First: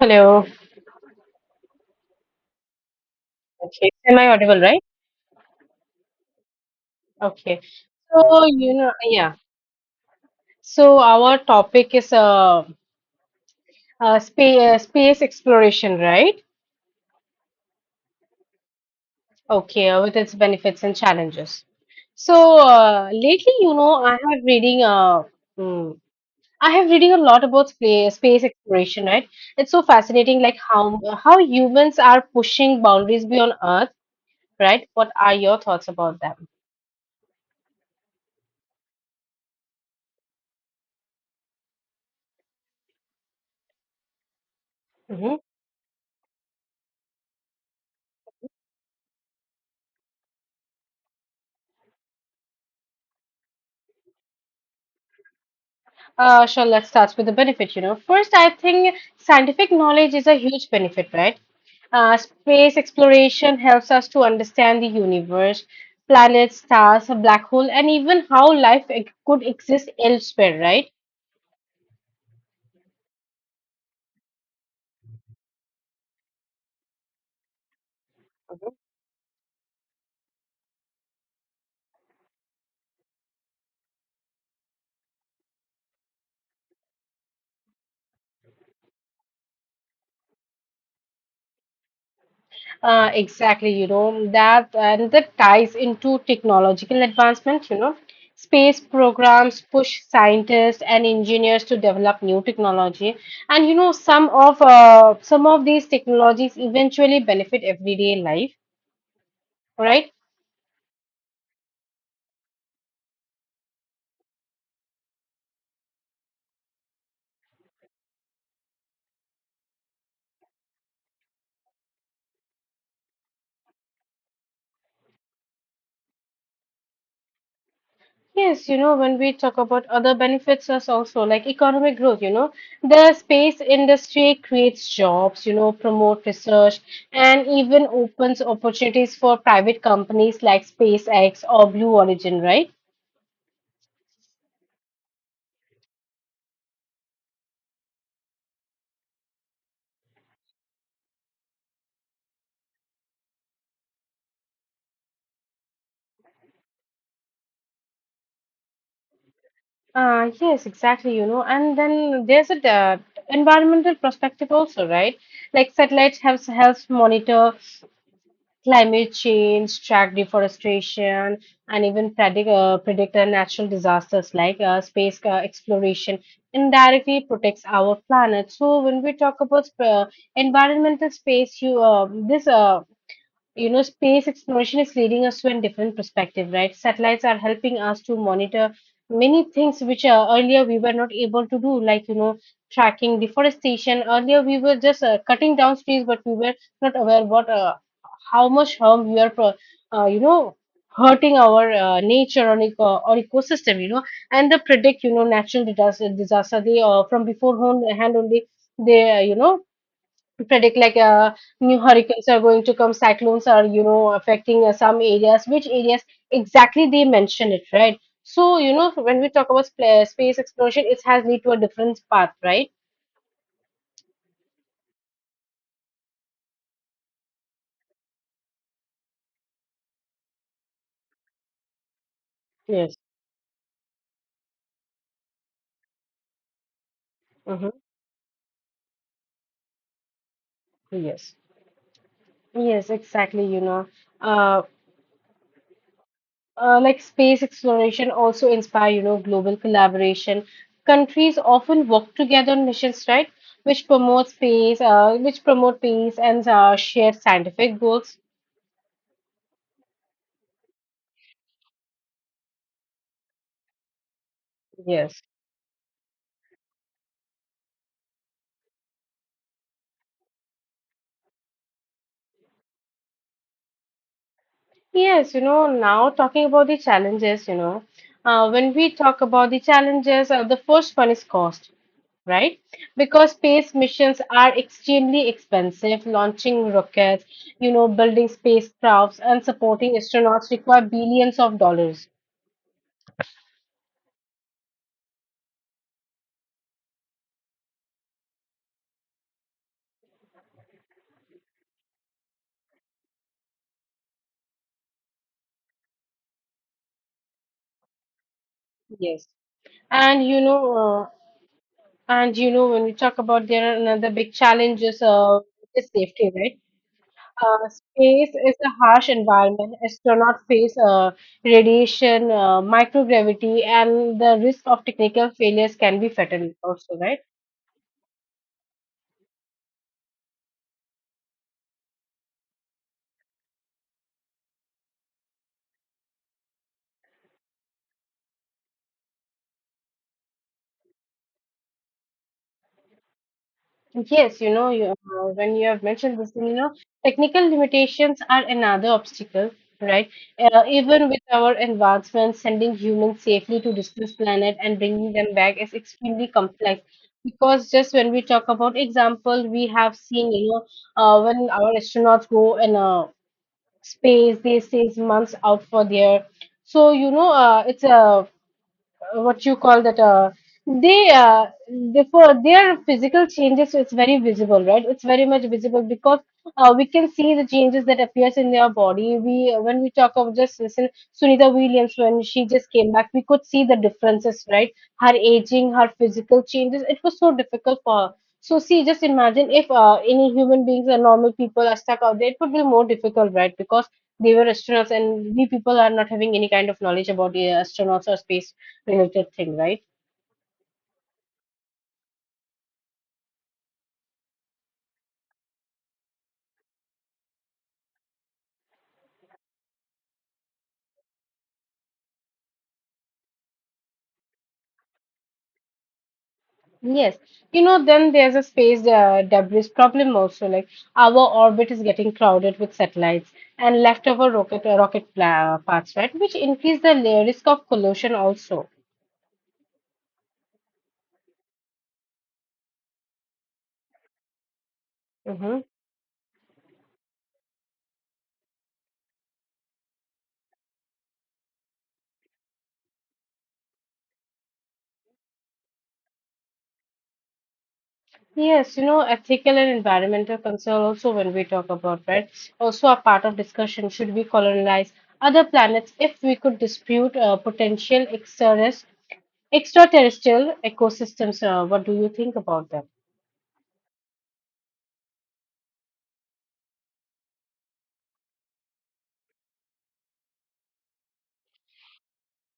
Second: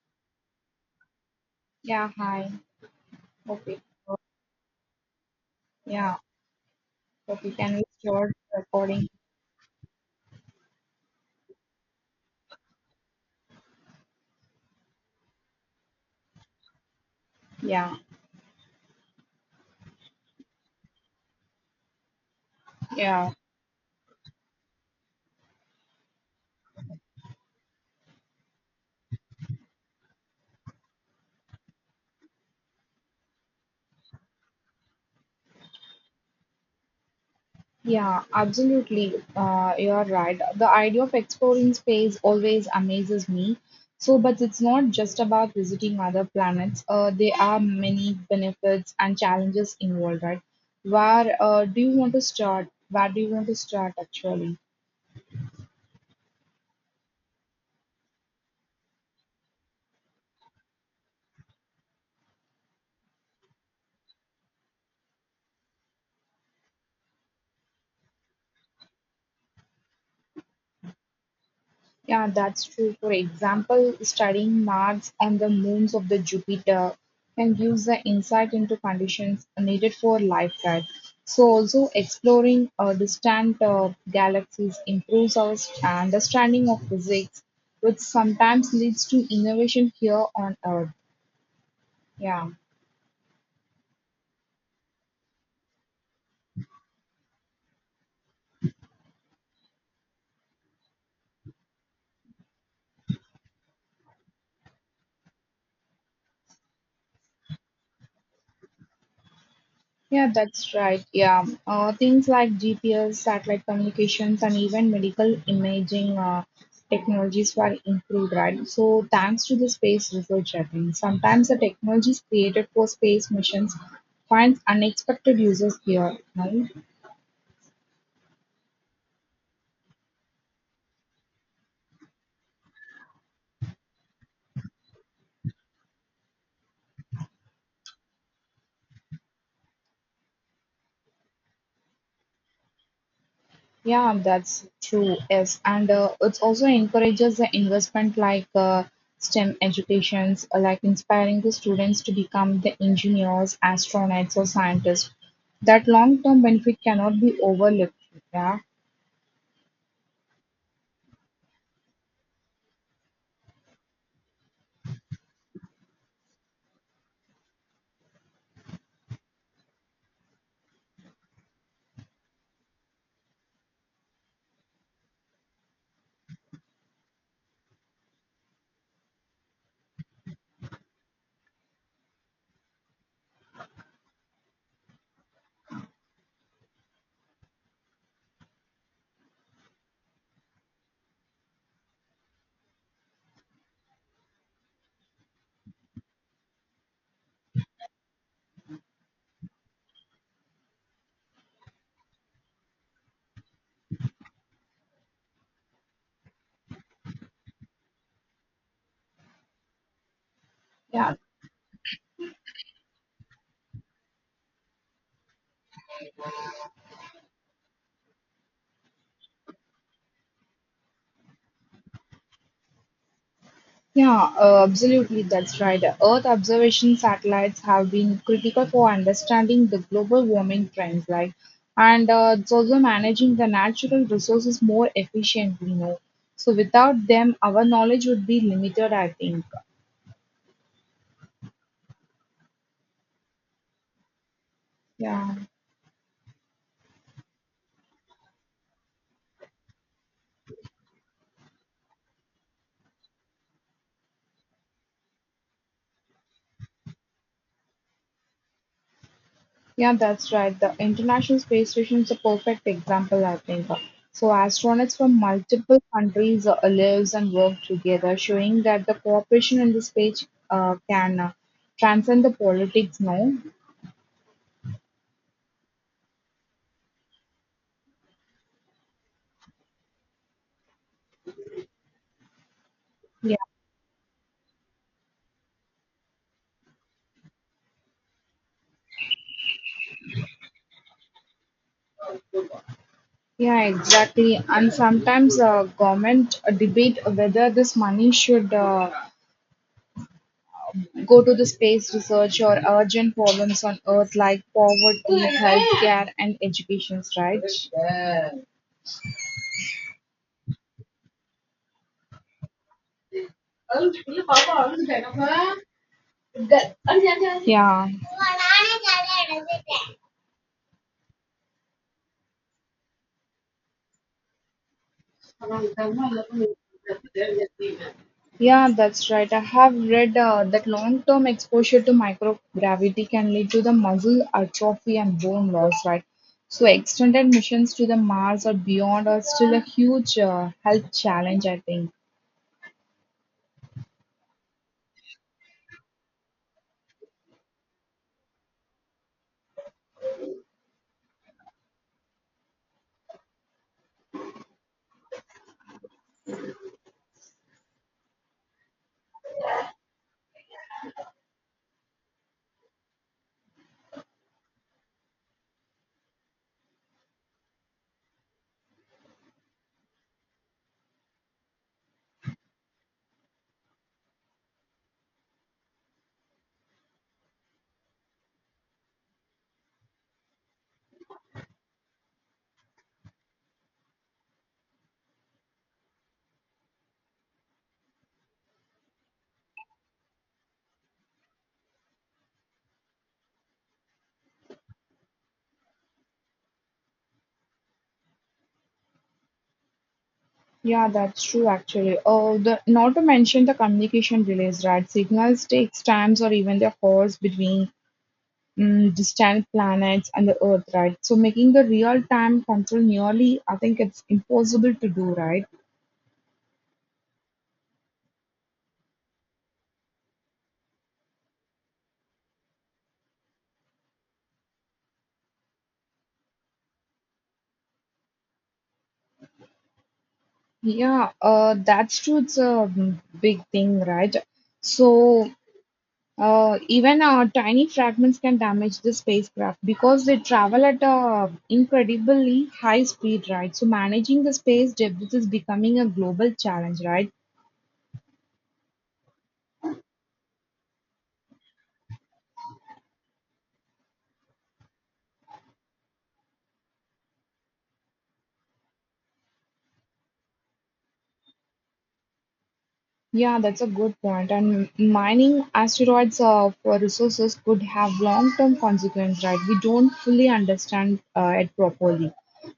Hello. Yeah, hi. Hope it, Okay. Am I audible, right? yeah, hope you Okay. can restore So, the you know, recording. yeah. So our topic is space exploration, right? Yeah, Okay, with its benefits and challenges. So, yeah, lately, you know, I have reading mm, I have reading a lot about space exploration, right? It's so fascinating, like how humans are pushing boundaries beyond Earth, right? What are your thoughts about them? yeah, absolutely. You are right. The idea of exploring space always amazes me. So, but it's not just Mm-hmm. about visiting other planets. There are many benefits and challenges involved, right? Where do you want to start? Where do you want to start actually? Sure, let's start with the benefit. You know, first, I think scientific knowledge is a huge benefit, right? Space exploration helps us to understand the universe, planets, stars, a black hole, and even how could exist elsewhere, right? Yeah, that's true. For example, studying Mars and the moons of the Jupiter can give the insight into conditions needed for life there. So, also exploring distant galaxies improves our understanding of physics, which sometimes leads to innovation here on Earth. Yeah. Exactly, you know, that and that ties into technological advancement, you know. Space programs push scientists and engineers to develop new technology, and you know, some of these technologies eventually benefit everyday life, right? Yeah, that's right. Yeah, things like GPS, satellite communications, and even medical imaging technologies were improved, right? So, thanks to the space research, I think sometimes the technologies created for space missions finds unexpected uses here, no? Yes, you know, when we talk about other benefits as also like economic growth, you know, the space industry creates jobs, you know, promote research and even opens opportunities for private companies like SpaceX or Blue Origin, right? Yeah, that's true. Yes, and it also encourages the investment like STEM educations, like inspiring the students to become the engineers, astronauts, or scientists. That long-term benefit cannot be overlooked. Yeah, Yes, exactly, you know, and then there's a environmental perspective also, right? Like satellites helps monitor climate change, track deforestation, and even predict natural disasters, like space exploration indirectly protects our planet. So when we talk about environmental space, this uh, you know, space exploration is leading us to a different perspective, right? Satellites are helping us to monitor many things which earlier we were not able to do, like you know, tracking deforestation. Earlier we were just cutting down trees, but we were not aware what how much harm we are, you know, hurting our nature or ecosystem, you know, and the predict, you know, natural disaster, they from beforehand only they, you know, predict, like yeah. New hurricanes are going to come, cyclones are, you know, affecting some areas, which areas exactly they mention it, right? So, you know, when we talk about space exploration, it has lead to a different path, right? Yeah, absolutely, that's right. Earth observation satellites have been critical for understanding the global warming trends, like, and it's also Yes. managing the natural resources more efficiently. So without them, our Mm-hmm. knowledge would be limited, I think. Yes. Yes, exactly, you know. Uh, Yeah. Like space exploration also inspire, you know, global collaboration. Countries often work together on missions, right? Which promote space, which promote peace and share scientific goals. Yeah, that's right. The International Space Station is a perfect example, I think. So astronauts from Yes. multiple countries lives and work together, showing that the cooperation in the space can transcend the politics. No, Yes, you know, now talking about the challenges, you know, when we talk about the challenges, the first one is cost, right? Because yeah, space missions are extremely expensive. Launching rockets, you know, building spacecrafts and supporting astronauts require billions of dollars. yeah, exactly. And sometimes government debate whether this money should go to the space research or urgent problems on Earth like poverty, healthcare, and education. Right? Yes, and you know, uh, and you know, when we talk about, there are another big challenges is safety, right? Yeah. Space is a harsh environment. Astronauts face radiation, microgravity, and the risk of technical failures can be fatal also, right? Yeah, that's right. I have read that long-term exposure to microgravity can lead to the muscle atrophy and bone loss, right? So extended missions to the Mars or beyond are still a huge health challenge, I think. Yes, you know, when you have mentioned this thing, you know, technical limitations are another obstacle, right? Even with our advancements, sending humans safely to distant planet and bringing them back is extremely complex. Because just when we talk about example, we have seen, you know, when our astronauts go in space, they stays months out for there. So, you know, it's a what you call that, they therefore their physical changes is very visible, right? It's very much visible, because we can see the changes that appears in their body. We When we talk of, just listen, Sunita Williams, when she just came back, we could see the differences, right? Her aging, her physical changes, it was so difficult for her. So see, just imagine if any human beings or normal people are stuck out there, it would be more difficult, right? Because they were astronauts and we people are not having any kind of knowledge about astronauts or space related thing, right? Yeah, that's true actually. Oh, the not to mention the communication delays, right? Signals takes times or even the hours between distant planets and the Earth, right? So making the real-time control nearly, I think it's impossible to do, right? Yes. You know, then there's a space debris problem also. Like our orbit is getting crowded with satellites and leftover rocket parts, right? Which increase the risk of collision also. Yeah, that's true. It's a big thing, right? So, Hmm. Even tiny fragments can damage the spacecraft because they travel at a incredibly high speed, right? So managing the space debris is becoming a global challenge, right? Yes, you know, ethical and environmental concern also when we talk about, right? Also a part of discussion, should we colonize other planets if we could dispute potential extraterrestrial ecosystems? What do you think about that? Yeah, that's a good point. And mining asteroids for resources could have long-term consequences, right? We don't fully understand it properly.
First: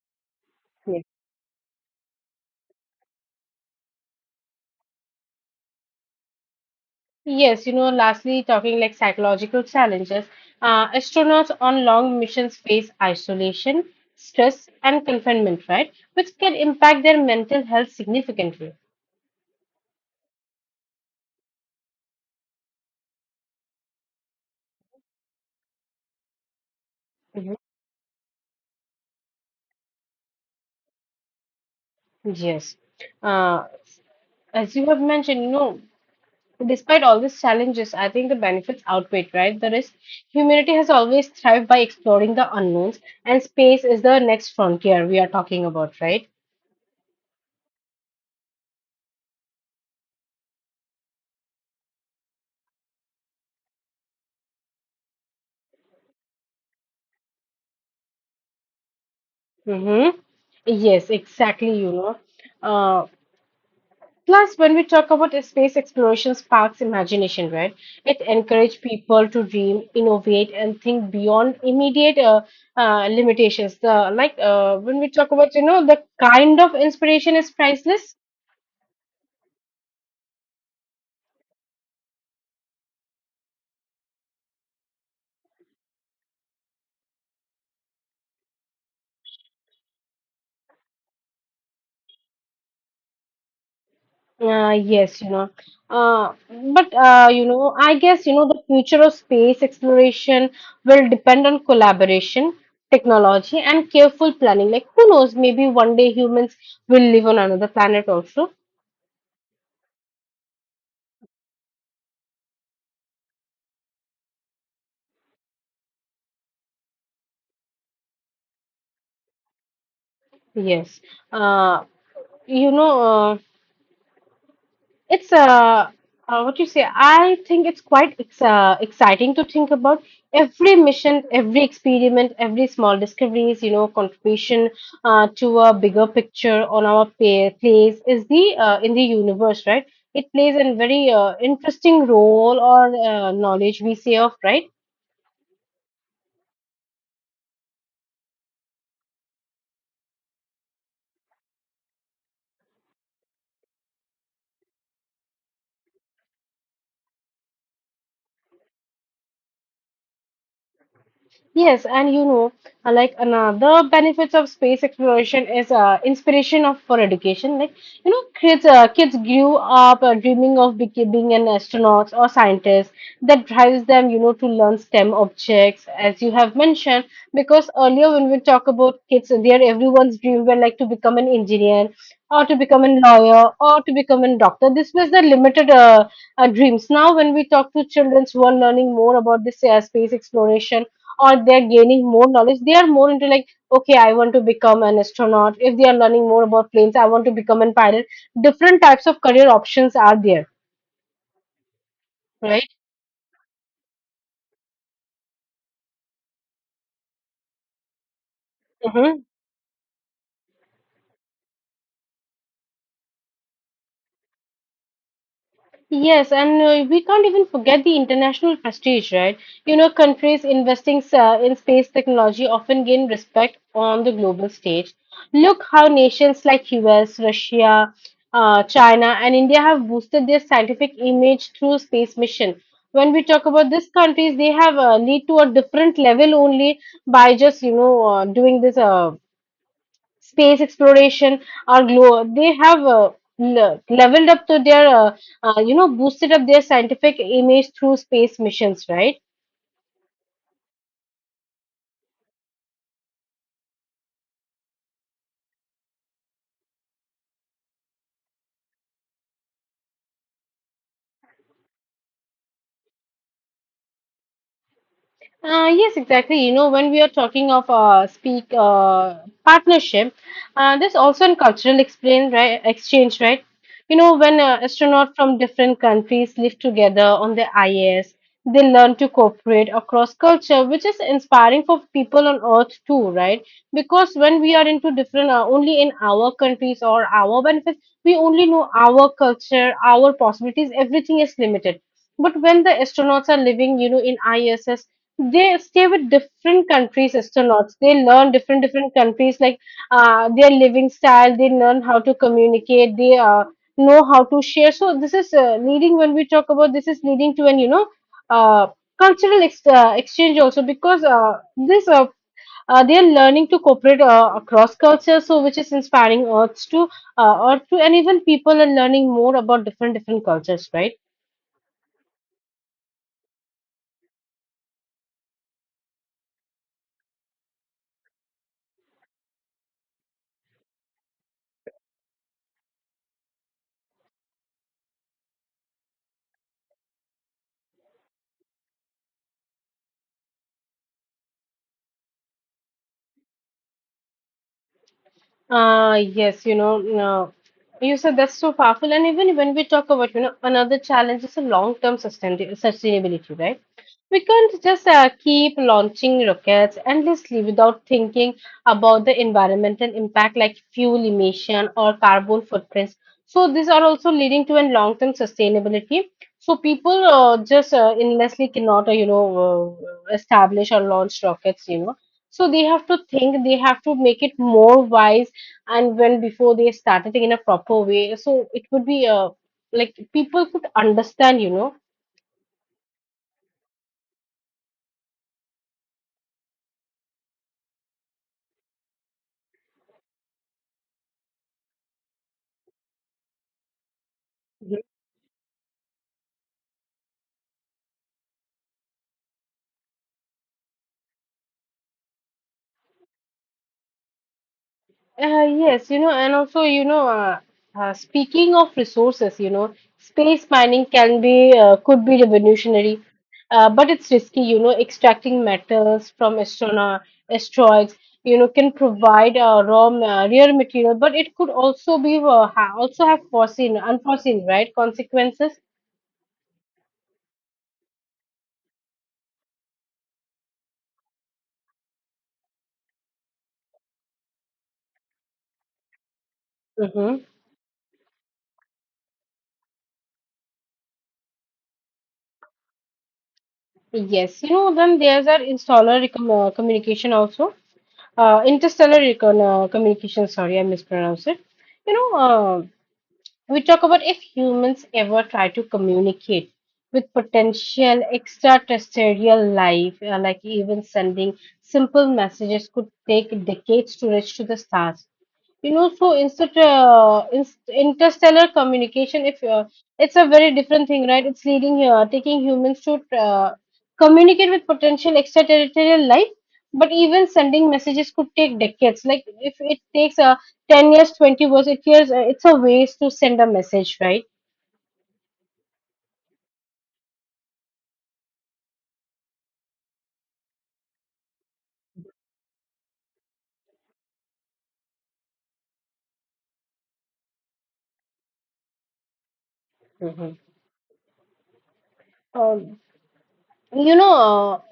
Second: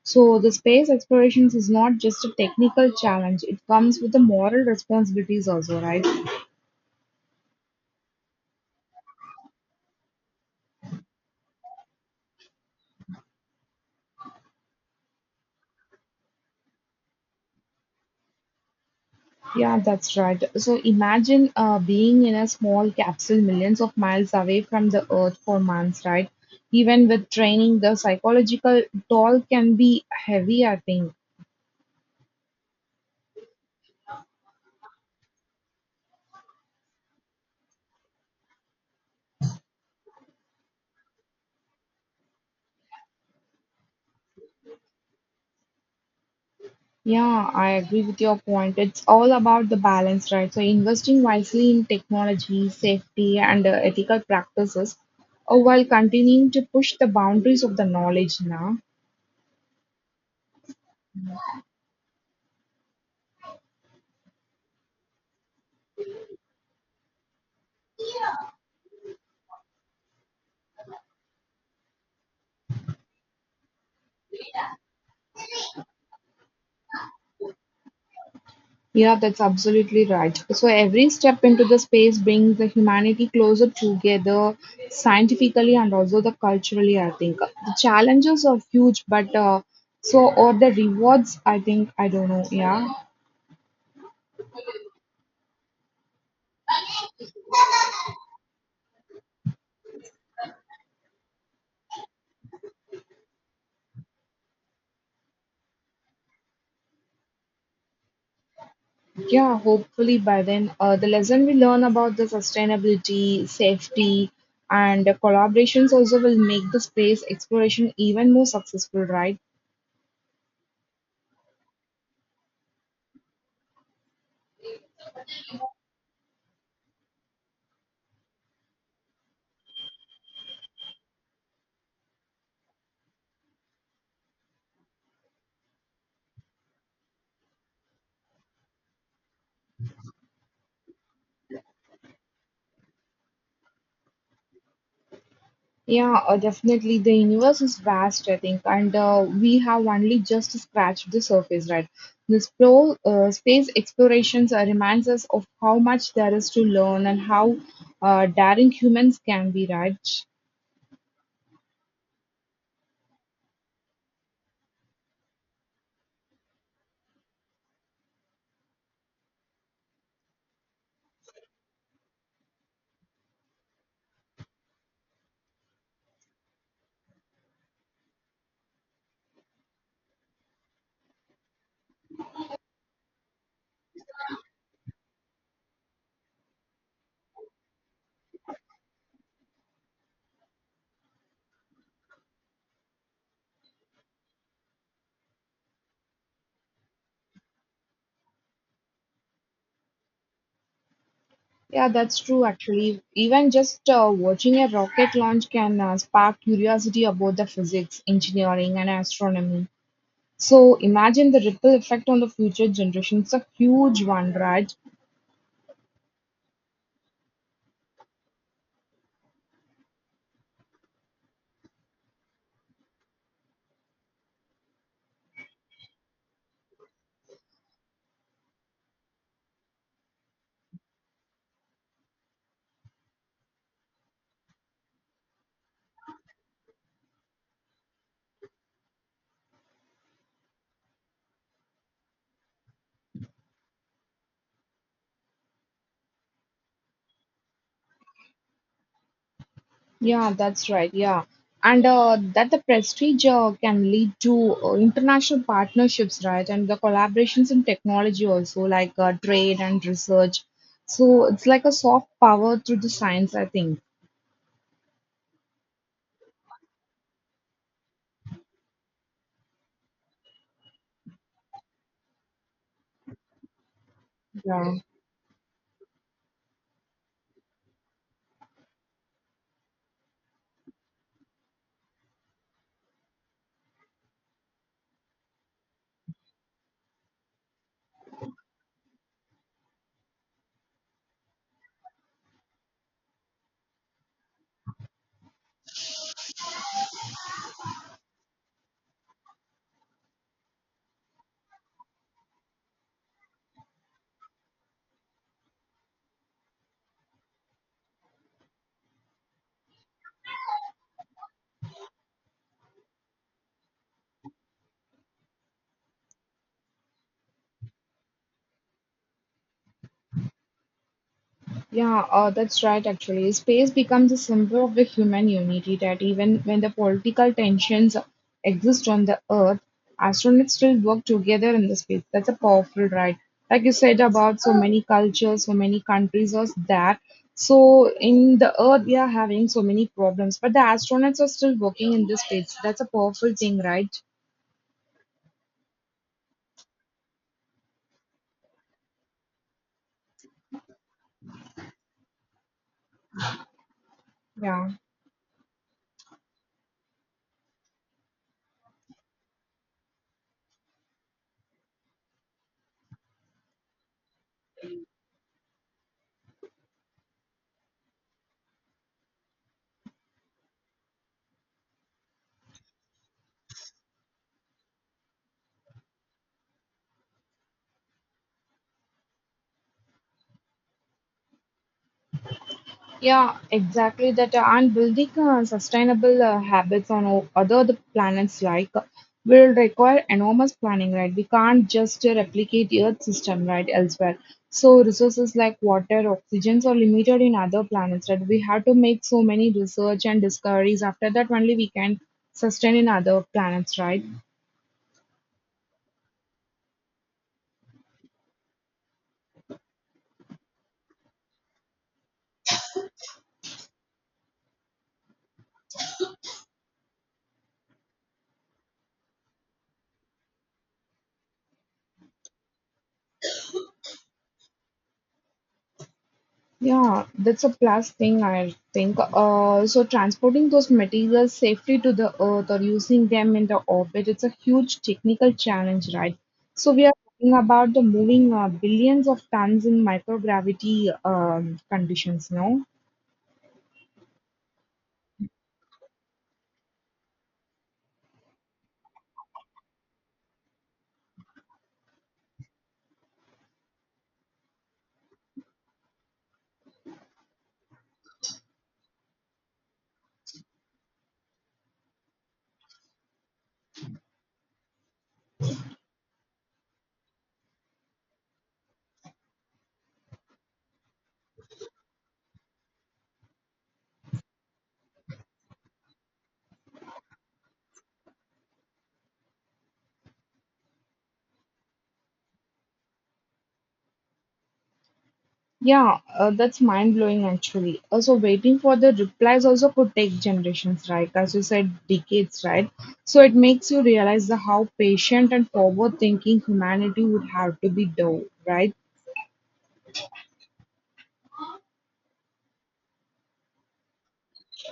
So the space explorations is not just a technical challenge; it comes with the moral responsibilities also, right? Yes, you know, lastly, talking like psychological challenges, astronauts on long missions face isolation, stress, and confinement, right? Which can impact their mental health significantly. Yeah, that's right. So imagine being in a small capsule millions of miles away from the Earth for months, right? Even with Mhm. training, the psychological toll can be heavy, I think. Yes. Uh, as you have mentioned, you know, despite all these challenges, I think the benefits outweigh, right, the risk. Humanity has always thrived by exploring the unknowns, and space is the next frontier we are talking about, right? Yeah, I agree with your point. It's all about the balance, right? So investing wisely in technology, safety, and ethical practices, while continuing to push the boundaries of the knowledge now. Mm-hmm. Yes, exactly, you know. Uh, Plus, when we talk about it, space exploration sparks imagination, right? It encourages people to dream, innovate, and think beyond immediate limitations. The, like when we talk about, you know, the kind of inspiration is priceless. Yeah, that's absolutely right. So every step into the space brings the humanity closer together scientifically and also the culturally, I think. The challenges are huge, but so are the rewards, I think, I don't know. Yeah. Yes, you know. Uh, but, you know, I guess, you know, the future of space exploration will depend on collaboration, technology, and careful planning. Like, who knows, maybe one day humans will live on another planet also. Yeah, hopefully by then, the lesson we learn about the sustainability, safety, and the collaborations also will make the space exploration even more successful, right? Yes. Uh, you know, uh, it's what you say. I think it's quite ex exciting to think about every mission, every experiment, every small discoveries, you know, contribution to a bigger picture on our pa place is the in the universe, right? It plays a very interesting role or knowledge we say of, right? Yeah, definitely. The universe is vast, I think, and we have only just scratched the surface, right? This pro space explorations reminds us of how much there is to learn and how daring humans can be, right? Yes, and you know, like another benefits of space exploration is inspiration of for education. Like you know, kids grew up dreaming of becoming an astronaut or scientist. That drives them, you know, to learn STEM objects, as you have mentioned. Because earlier when we talk about kids, their everyone's dream were like to become an engineer or to become a lawyer or to become a doctor. This was the limited dreams. Now when we talk to children who are learning more about this space exploration or they're gaining more knowledge, they are more into, like, okay, I want to become an astronaut. If they are learning more about planes, I want to become a pilot. Different types of career options are there, Yeah, that's true, right? actually. Even just watching a rocket launch can spark curiosity about the physics, engineering, and Hmm. astronomy. So imagine the ripple effect on the future generations. It's a huge one, right? Yes, and we can't even forget the international prestige, right? You know, countries investing in space technology often gain respect on the global stage. Look how nations like US, Russia, China, and India have boosted their scientific image through space mission. When we talk about these countries, they have lead to a different level only by just, you know, doing this space exploration or they have leveled up to their you know, boosted up their scientific image through space missions, right? Yeah, that's right. Yeah. And that the prestige can lead to international partnerships, right? And the collaborations in technology also, like trade and research. So it's like a soft power through the science, I think. Yes, exactly. You know, when we are talking of speak partnership, there's also an cultural explain, right, exchange, right? You know, when Yeah. astronauts from different countries live together on the IS, they learn to cooperate across culture, which is inspiring for people on Earth too, right? Because when we are into different, only in our countries or our benefits, we only know our culture, our possibilities, everything is limited. But when the astronauts are living, you know, in ISS, they stay with different countries astronauts, they learn different countries, like their living style, they learn how to communicate, they know how to share. So this is leading, when we talk about, this is leading to an, you know, uh, cultural exchange also, because this they are learning to cooperate across cultures, so which is inspiring earth to, and even people are learning more about different cultures, right? Yeah, that's right, actually. Space becomes a symbol of the human unity that even when the political tensions exist on the Earth, astronauts still work together in the space. That's a powerful right. Like you said about so many cultures, so many countries, was that. So in the Earth, we are having so many problems, but the astronauts are still working in this space. That's a powerful thing, right? Yes, you know, no. You said that's so powerful. And even when we talk about, you know, another challenge is a long-term sustainability, right? We can't Yeah. just keep launching rockets endlessly without thinking about the environmental impact, like fuel emission or carbon footprints. So these are also leading to a long-term sustainability. So people just endlessly cannot, you know, establish or launch rockets, you know. So they have to think, they have to make it more wise, and when before they started in a proper way, so it would be like people could understand, you know. Yeah, exactly that. And building sustainable habits on other the planets like will require enormous planning, right? We can't just replicate Earth system, right, elsewhere. Mhm. So resources like water, oxygens are limited in other planets, right? We have to make so many research and discoveries. After that, only we can sustain in other planets, right? Yes, you know, and also, you know, speaking of resources, you know, space mining can be, could be revolutionary, but it's risky. You know, extracting metals from astronaut asteroids, you know, can provide rare material, but it could also be ha also have foreseen unforeseen, right, consequences. Yeah, that's a plus thing, I think. So transporting those materials safely to the Earth or using them in the orbit, it's a huge technical challenge, right? So we are Mm-hmm. talking about the moving billions of tons in microgravity conditions, no? Yes, you know, then there's communication also. Interstellar communication, sorry, I mispronounced it. You know, uh, we talk about if humans ever try to communicate with potential extraterrestrial life, like even sending simple messages could take decades to reach to the stars, you know. So interstellar communication, if it's a very different thing, right? It's leading taking humans to uh, communicate with potential extraterrestrial life, but even sending messages could take decades. Like if it takes 10 years, 20 years, it's a waste to send a message, right? Yeah, that's mind-blowing actually. Also, waiting for the replies also could take generations, right? As you said, decades, right? So it makes you realize the how patient and forward-thinking humanity would have to be, though, right? Hmm. You know,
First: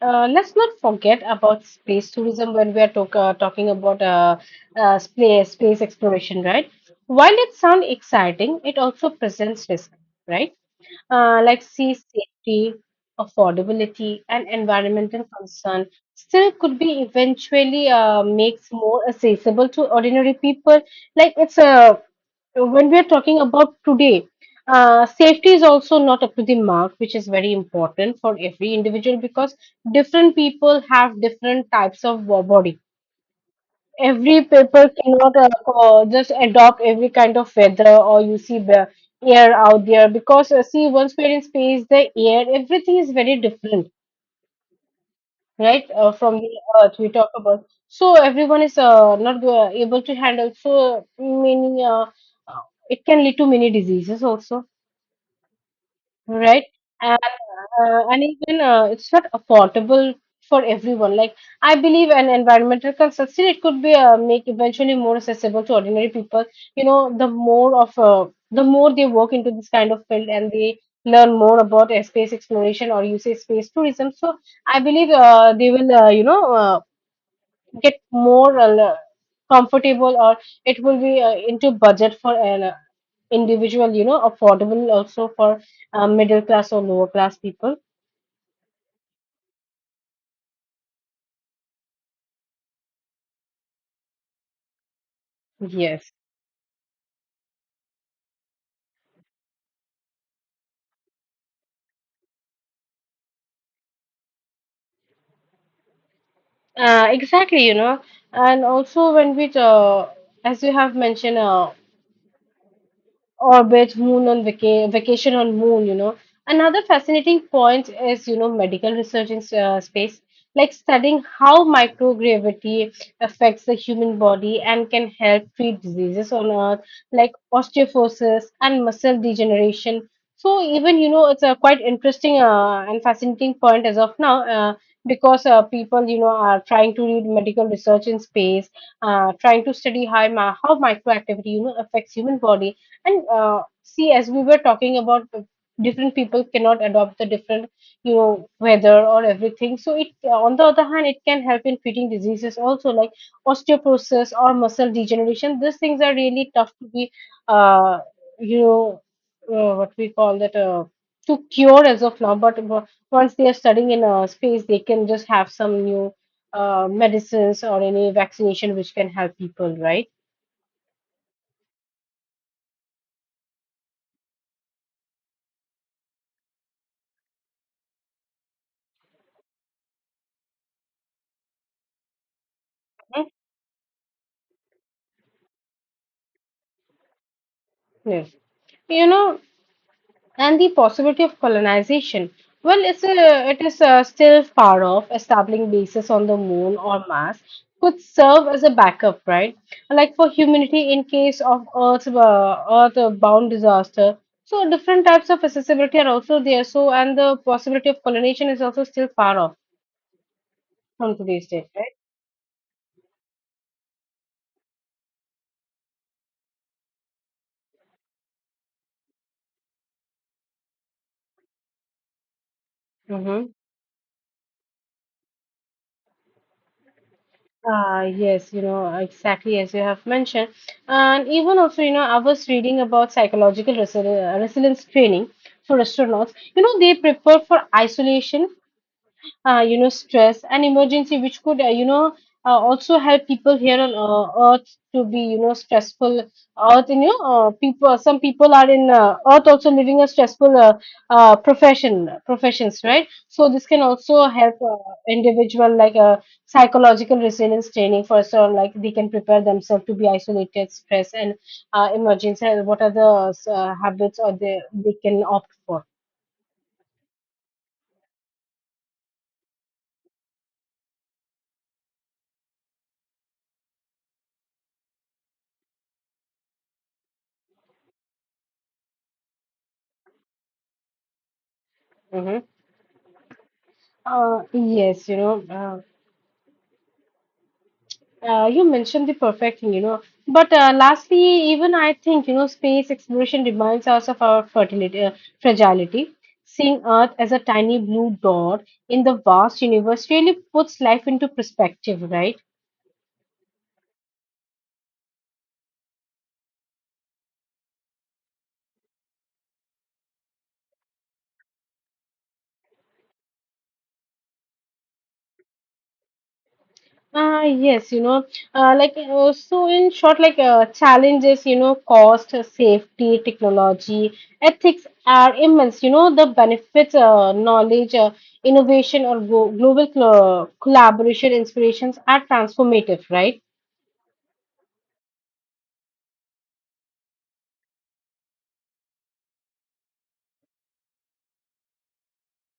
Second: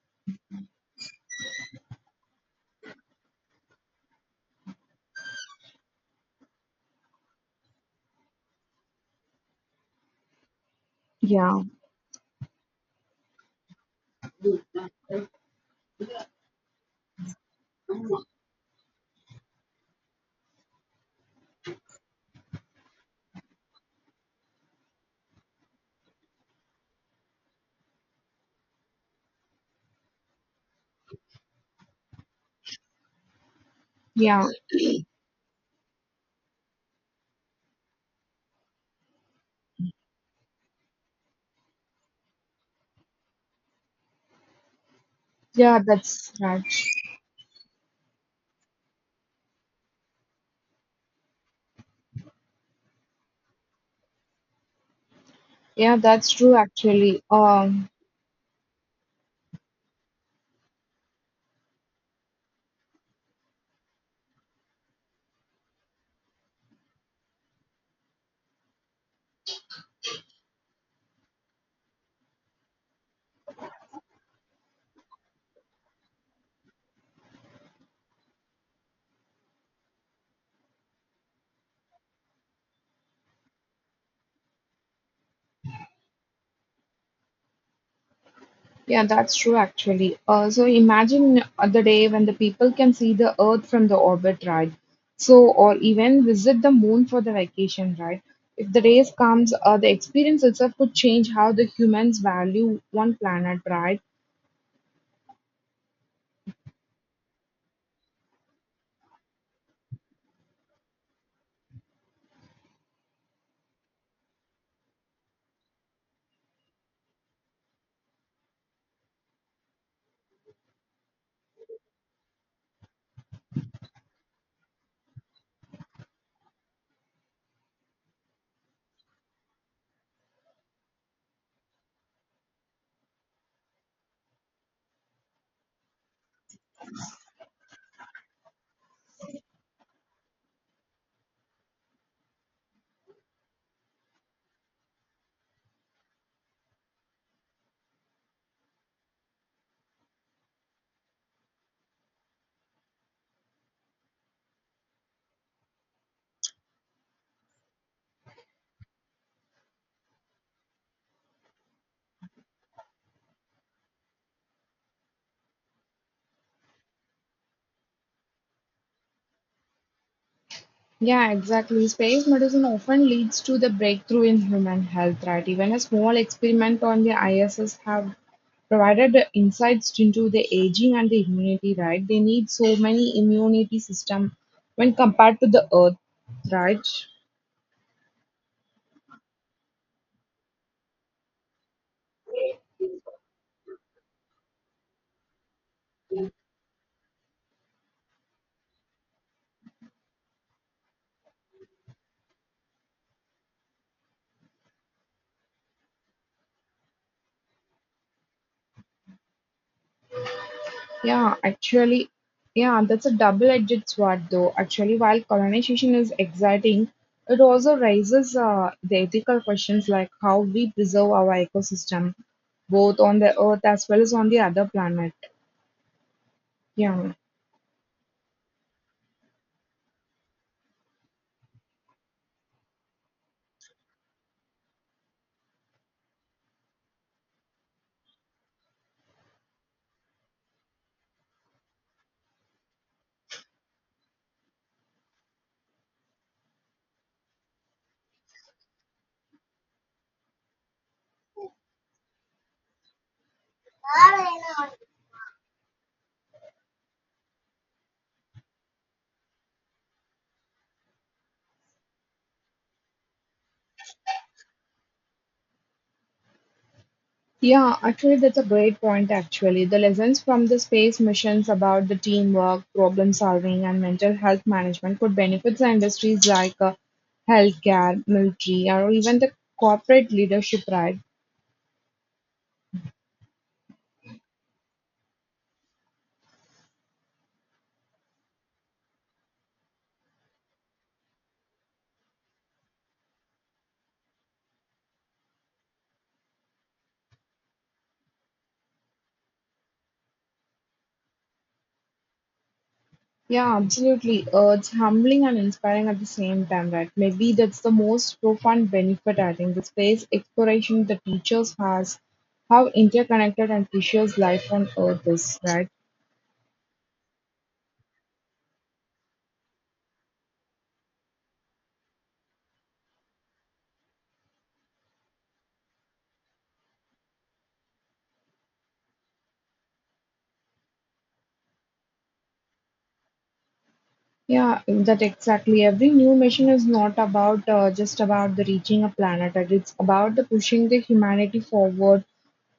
let's not forget about space tourism when we are talking about space exploration, right? While it sounds exciting, it also presents risk, right? Yeah, Like sea safety, affordability, and environmental concern still could be eventually makes more accessible to ordinary people. Like it's a, when we are talking about today, safety is also not up to the mark, which is very important for every individual, because different people have different types of body. Every yeah, paper cannot just adopt every kind of weather, or you see the air out there, because see, once we're in space the air, everything is very different, yeah, right? That's From the right. earth we talk about, so everyone is not go- able to handle so many uh, it can lead to many diseases also, Yeah, that's true right? And actually. Um, and even it's not affordable for everyone. Like I believe an environmental consultancy, it could be make eventually more accessible to ordinary people. You know, the more they work into this kind of field and they learn more about space exploration, or you say space tourism. So I believe they will, get more comfortable, or it will be into budget for an individual, you know, affordable also for middle class or lower class people. yeah, that's true actually. So imagine the day when the people can see the Earth from the orbit, right? So, or Yes. even visit the moon for the vacation, right? If the days comes, the experience itself could change how the humans value one planet, right? Exactly, you know. And also when we as you have mentioned, orbit, moon on vacation on moon, you know. Another fascinating point is, you know, medical research in space, like studying how microgravity affects the human body and can help treat diseases on Earth, like osteoporosis and muscle degeneration. So even, you know, it's a quite interesting and fascinating point as of now, because people, you know, are trying to read medical research in space, trying to study how, microactivity, you know, affects human body. And see, as we were talking about, different people cannot adopt the different, you know, weather or everything. So on the other hand, it can help in treating diseases also, like osteoporosis or muscle degeneration. These things are really tough to be, uh, you know, what we call that, to cure as of now. Once they are studying in a space, they can just have some new medicines or any vaccination which can help people, right? Yeah, exactly. Space medicine often leads to the breakthrough in human health, right? Even a small experiment on the ISS have provided the insights into the aging and the immunity, right? They need so many Mhm. immunity system when compared to the Earth, right? Yes. You know, and the possibility of colonization. Well, it is still far off. Establishing bases on the moon or Mars could serve as a backup, right? Like for humanity in case of Earth-bound disaster. So different types of accessibility are also there. So and the possibility of colonization is also still far off from Yeah, today's date, right? actually, yeah, that's a double-edged sword, though. Actually, while colonization is exciting, it also raises the ethical questions like how we preserve our ecosystem, both on the Hmm. Earth as well as on the other planet. Yeah. Ah, yes, you know, exactly as you have mentioned. And even also, you know, I was reading about resilience training for astronauts. You know, they prepare for isolation, stress and emergency, which could, also help people here on earth to be, you know, stressful earth, you know. People, some people are in earth also living a stressful professions, right? So this can also help individual, like psychological resilience training for sure. Like they can prepare themselves to be isolated stress and emergency, and what are the habits or they can opt for. Yeah, actually, that's a great point. Actually, the lessons from the space missions about the teamwork, problem solving, and mental health management could benefit the industries like healthcare, military, or even the corporate leadership, right? Hmm. Yes, you know. You mentioned the perfect thing, you know. But lastly, even I think, you know, space exploration reminds us of our fragility. Seeing Earth as a tiny blue dot in the vast universe really puts life into perspective, right? Yeah, absolutely. It's humbling and inspiring at the same time, right? Maybe that's the most profound benefit, I think. The space exploration that teachers has, how interconnected and precious life on Earth is, right? Ah, yes, you know, so in short, like challenges, you know, cost, safety, technology, ethics are immense. You know, the benefits, knowledge, innovation, or go global collaboration, inspirations are transformative, right? Yeah, that exactly. Every new mission is not about just about the reaching a planet, right? It's about the pushing the humanity forward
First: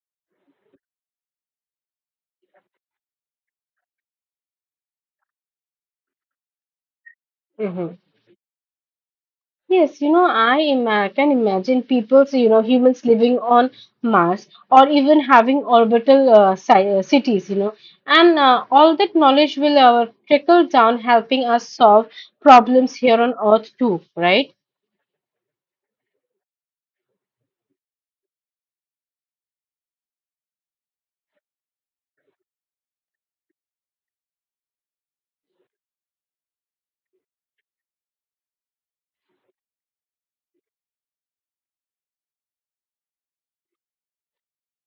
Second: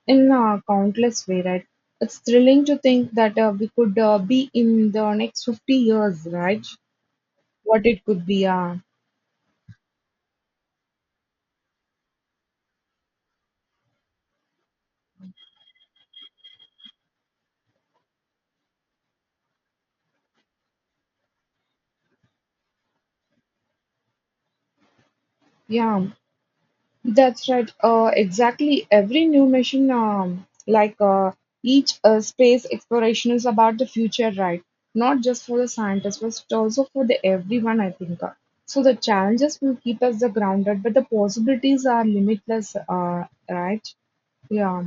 in a countless way, right? It's thrilling to think that we could be in the next 50 years, right? What Mm-hmm. it could be, Yes, you know, can imagine people, so, you know, humans living on Mars, or even having orbital cities, you know, and all that knowledge will trickle down, helping us solve problems here on Earth too, right? yeah. That's right. Exactly. Every new mission, like each space exploration, is about the future, right? Not just for the scientists, but also for the everyone. I think. So the challenges will keep us the grounded, but the possibilities are limitless. Right? Yeah.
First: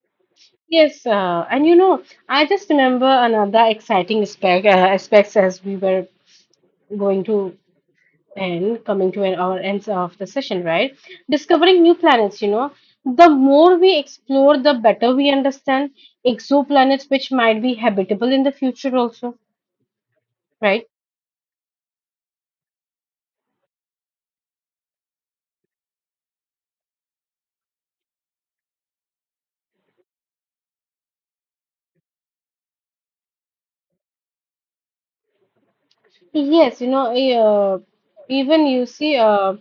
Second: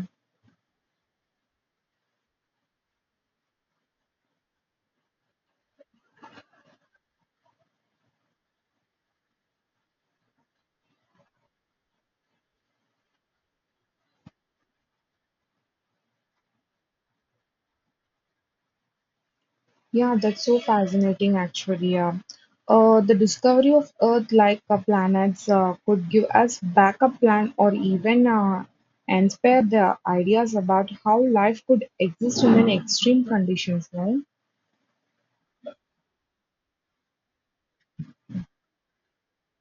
Yes, and you know, I just remember another exciting aspects as we were going to and coming to an our ends of the session, right? Discovering new planets, you know, the more we explore, the better we understand exoplanets, which might be habitable in the future, also, Yeah, that's so right? fascinating actually. The discovery of Earth like planets could give us backup plan or even inspire the ideas about how life could exist in an extreme conditions, no? Yes, you know, even you see, uh,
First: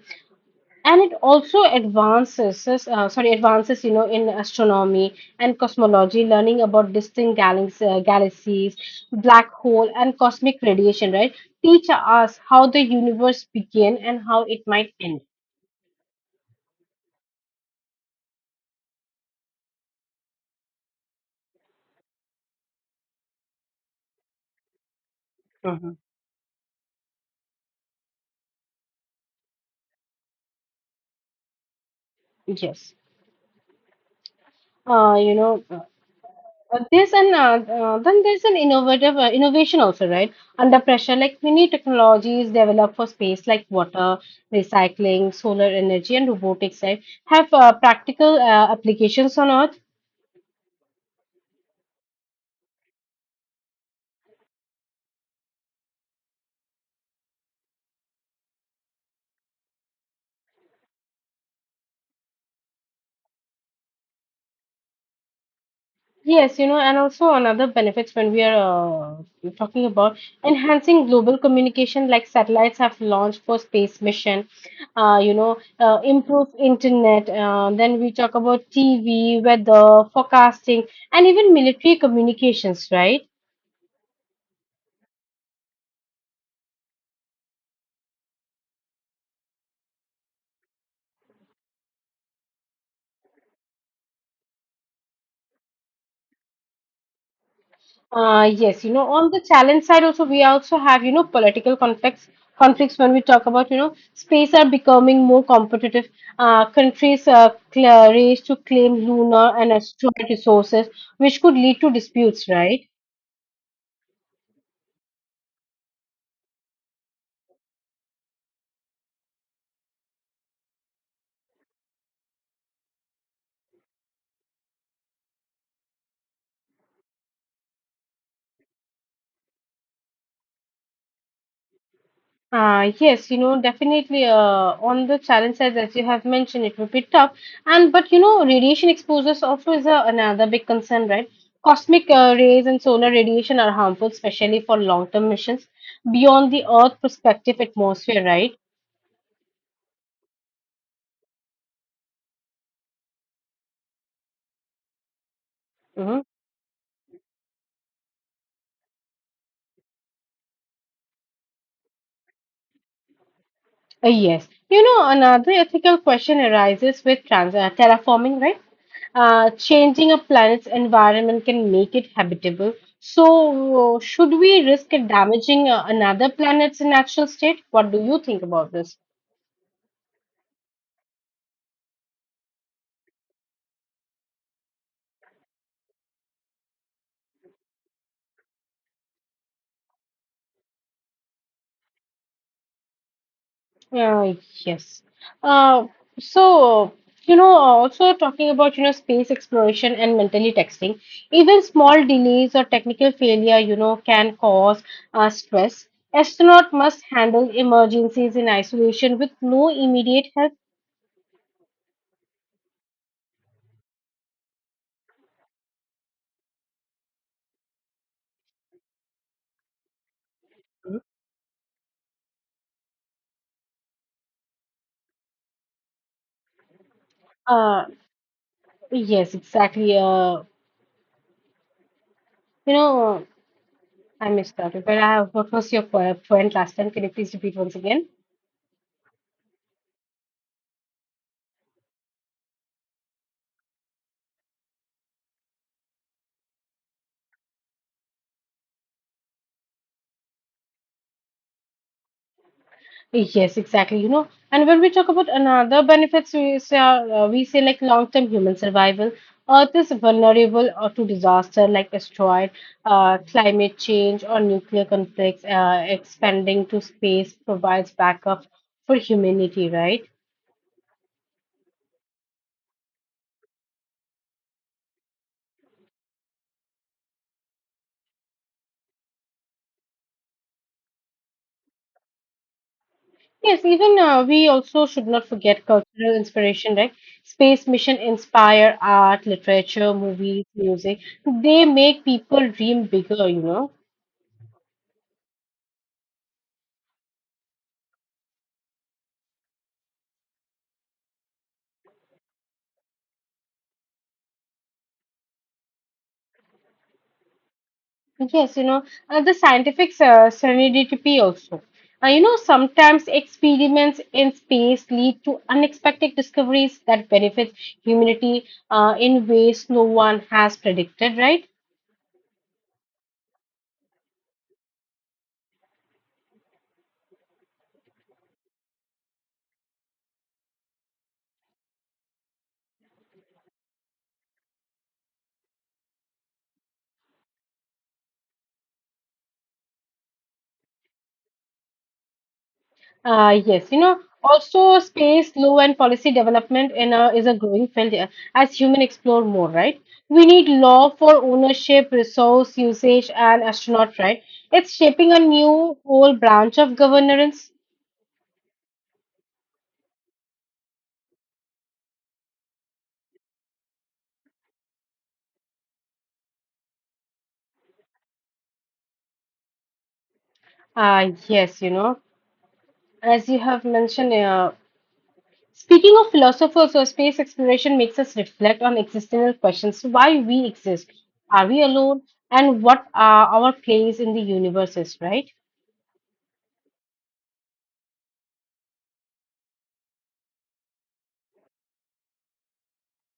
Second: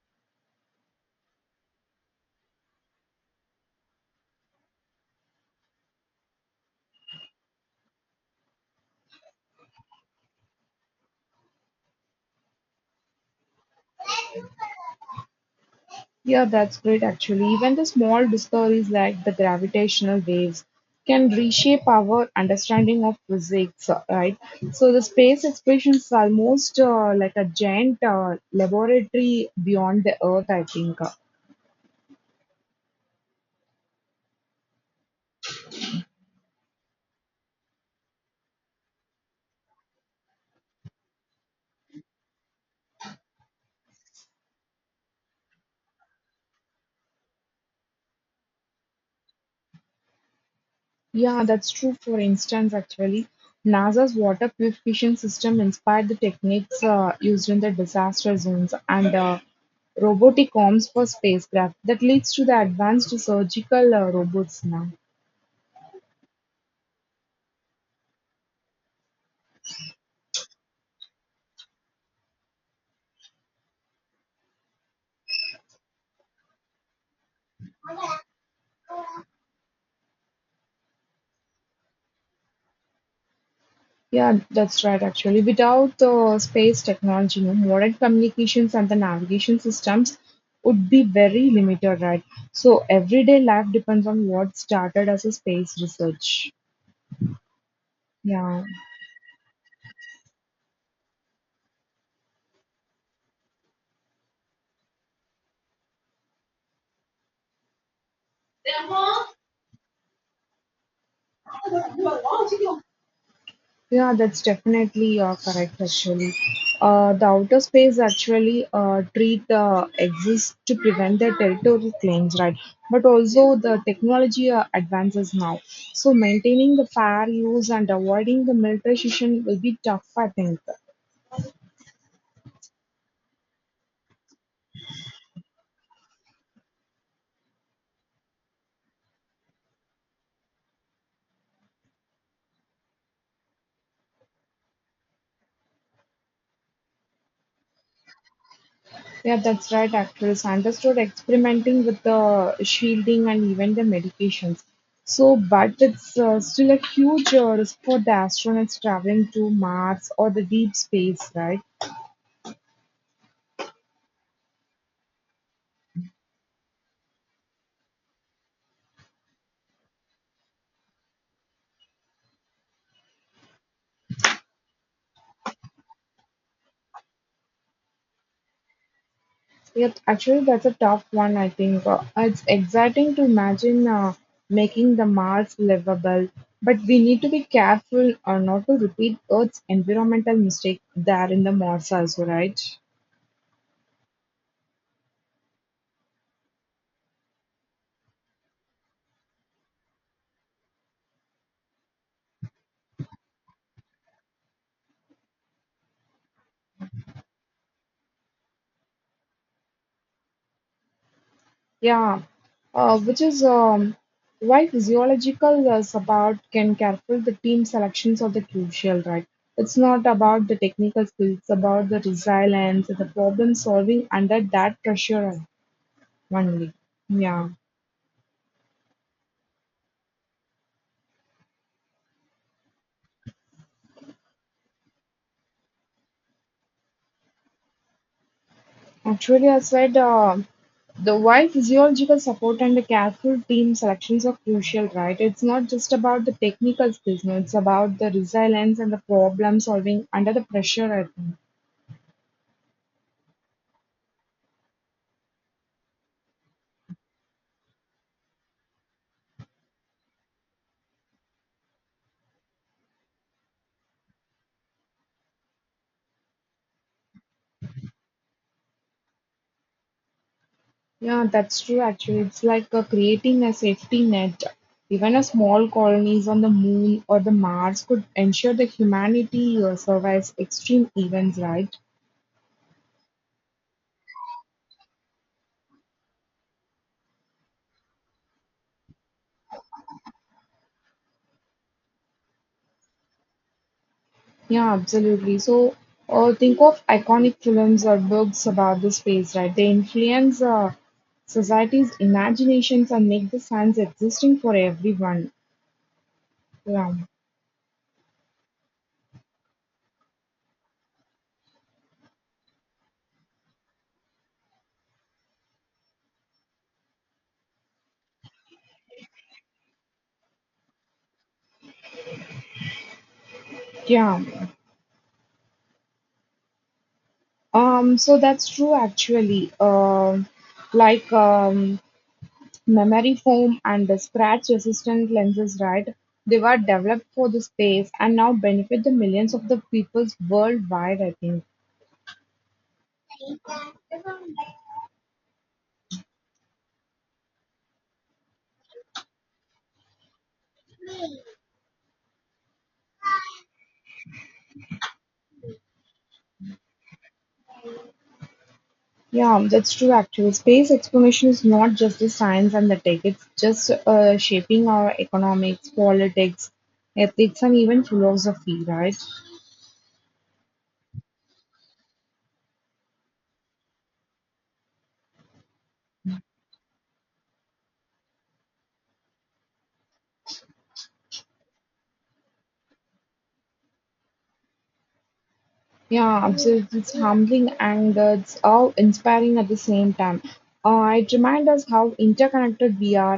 and it also advances, you know, in astronomy and cosmology, learning about distant galaxies, black hole, and cosmic radiation, right? Teach us how the universe began and how it might end. Yeah, that's great actually. Even the small discoveries like the gravitational waves can reshape our understanding of physics, right? So the space Mhm. explorations are almost like a giant laboratory beyond the Earth, I think. Yes. You know, there's an Then there's an innovative innovation also, right? Under pressure, like many technologies developed for space, like water recycling, solar energy, and robotics, right, have practical applications on Earth. Yeah, that's true. For instance, actually, NASA's water purification system inspired the techniques used in the disaster zones and robotic arms for spacecraft. That leads to the advanced surgical robots now. Yes, you know, and also another benefits when we are talking about enhancing global communication, like satellites have launched for space mission, improve internet. Then we talk about TV, weather, forecasting, and even military communications, right? Yeah, that's right, actually. Without space technology, modern communications and the navigation systems would be very limited, right? So, everyday life depends on what started as a space research. Yeah. Yes, you know, on the challenge side also, we also have, you know, political conflicts. Conflicts when we talk about, you know, space are becoming more competitive. Countries race to claim lunar and asteroid resources, which could lead to disputes, right? Yeah, that's definitely correct, actually. The outer space actually treat exists to prevent the territorial claims, right? But also the technology advances now. So maintaining the fair use and avoiding the militarization will be tough, I think. Yes, you know, definitely on the challenge side as you have mentioned, it would be tough. And but you know, radiation exposures also is another big concern, right? Cosmic rays and solar radiation are harmful, especially for long-term missions beyond the Earth prospective atmosphere, right? Yeah, that's right, actually. Sanders started experimenting with the shielding and even the medications. So, but it's Mhm. Still a huge risk for the astronauts traveling to Mars or the deep space, right? Yes. You know, another ethical question arises with trans terraforming, right? Changing a planet's environment can make it habitable. So, should we risk damaging another planet's natural state? What do you think about this? Yeah, actually, that's a tough one, I think. It's exciting to imagine making the Mars livable, but we need to be careful not to repeat Earth's environmental mistake there in the Mars also, right? Uh, yes. Uh, so, Also talking about, you know, space exploration and mentally texting, even small delays or technical failure, you know, can cause stress. Astronaut must handle emergencies in isolation with no immediate help. Yeah, which is why physiological support can careful the team selections of the crucial, right? It's not about the technical skills, it's about the resilience, the problem solving under that pressure only. Yeah. Uh, yes, exactly. You know, I missed out. But I, what was your point last time? Can you please repeat once again? Actually, I said the why physiological support and the careful team selections are crucial, right? It's not just about the technical skills, no, it's about the resilience and the problem solving under the pressure, I think. Yes, exactly. You know, and when we talk about another benefits, we say, like, long-term human survival. Earth is vulnerable to disaster like asteroid, climate change, or nuclear conflicts. Expanding to space provides backup for humanity, right? Yeah, that's true, actually. It's like creating a safety net. Even a small colonies on the moon or the Mars could ensure that humanity survives extreme events, right? Yes, even we also should not forget cultural inspiration, right? Space mission inspire art, literature, movies, music. They make people dream bigger, you know. Yeah, absolutely. So, think of iconic films or books about the space, right? They influence society's imaginations and make the science existing for everyone. Yeah. Yes, you know, the scientific serendipity also. You know, sometimes experiments in space lead to unexpected discoveries that benefit humanity in ways no one has predicted, right? Yeah. So that's true actually. Like memory foam and the scratch resistant lenses, right? They were developed for the space and now benefit the millions of the peoples worldwide, I think. Yes, you know, also space law and policy development is a growing field as human explore more, right? We need law for ownership, resource usage, and astronaut, right? It's shaping a new whole branch of governance. Yeah, that's true actually. Space exploration is not just the science and the tech, it's just shaping our economics, politics, ethics, and even philosophy, right? Yes, you know. As you have mentioned, speaking of philosophers, so space exploration makes us reflect on existential questions. So why we exist, are we alone, and what are our place in the universe is, right? Yeah, absolutely. It's humbling and it's all inspiring at the same time. It reminds us how interconnected we are and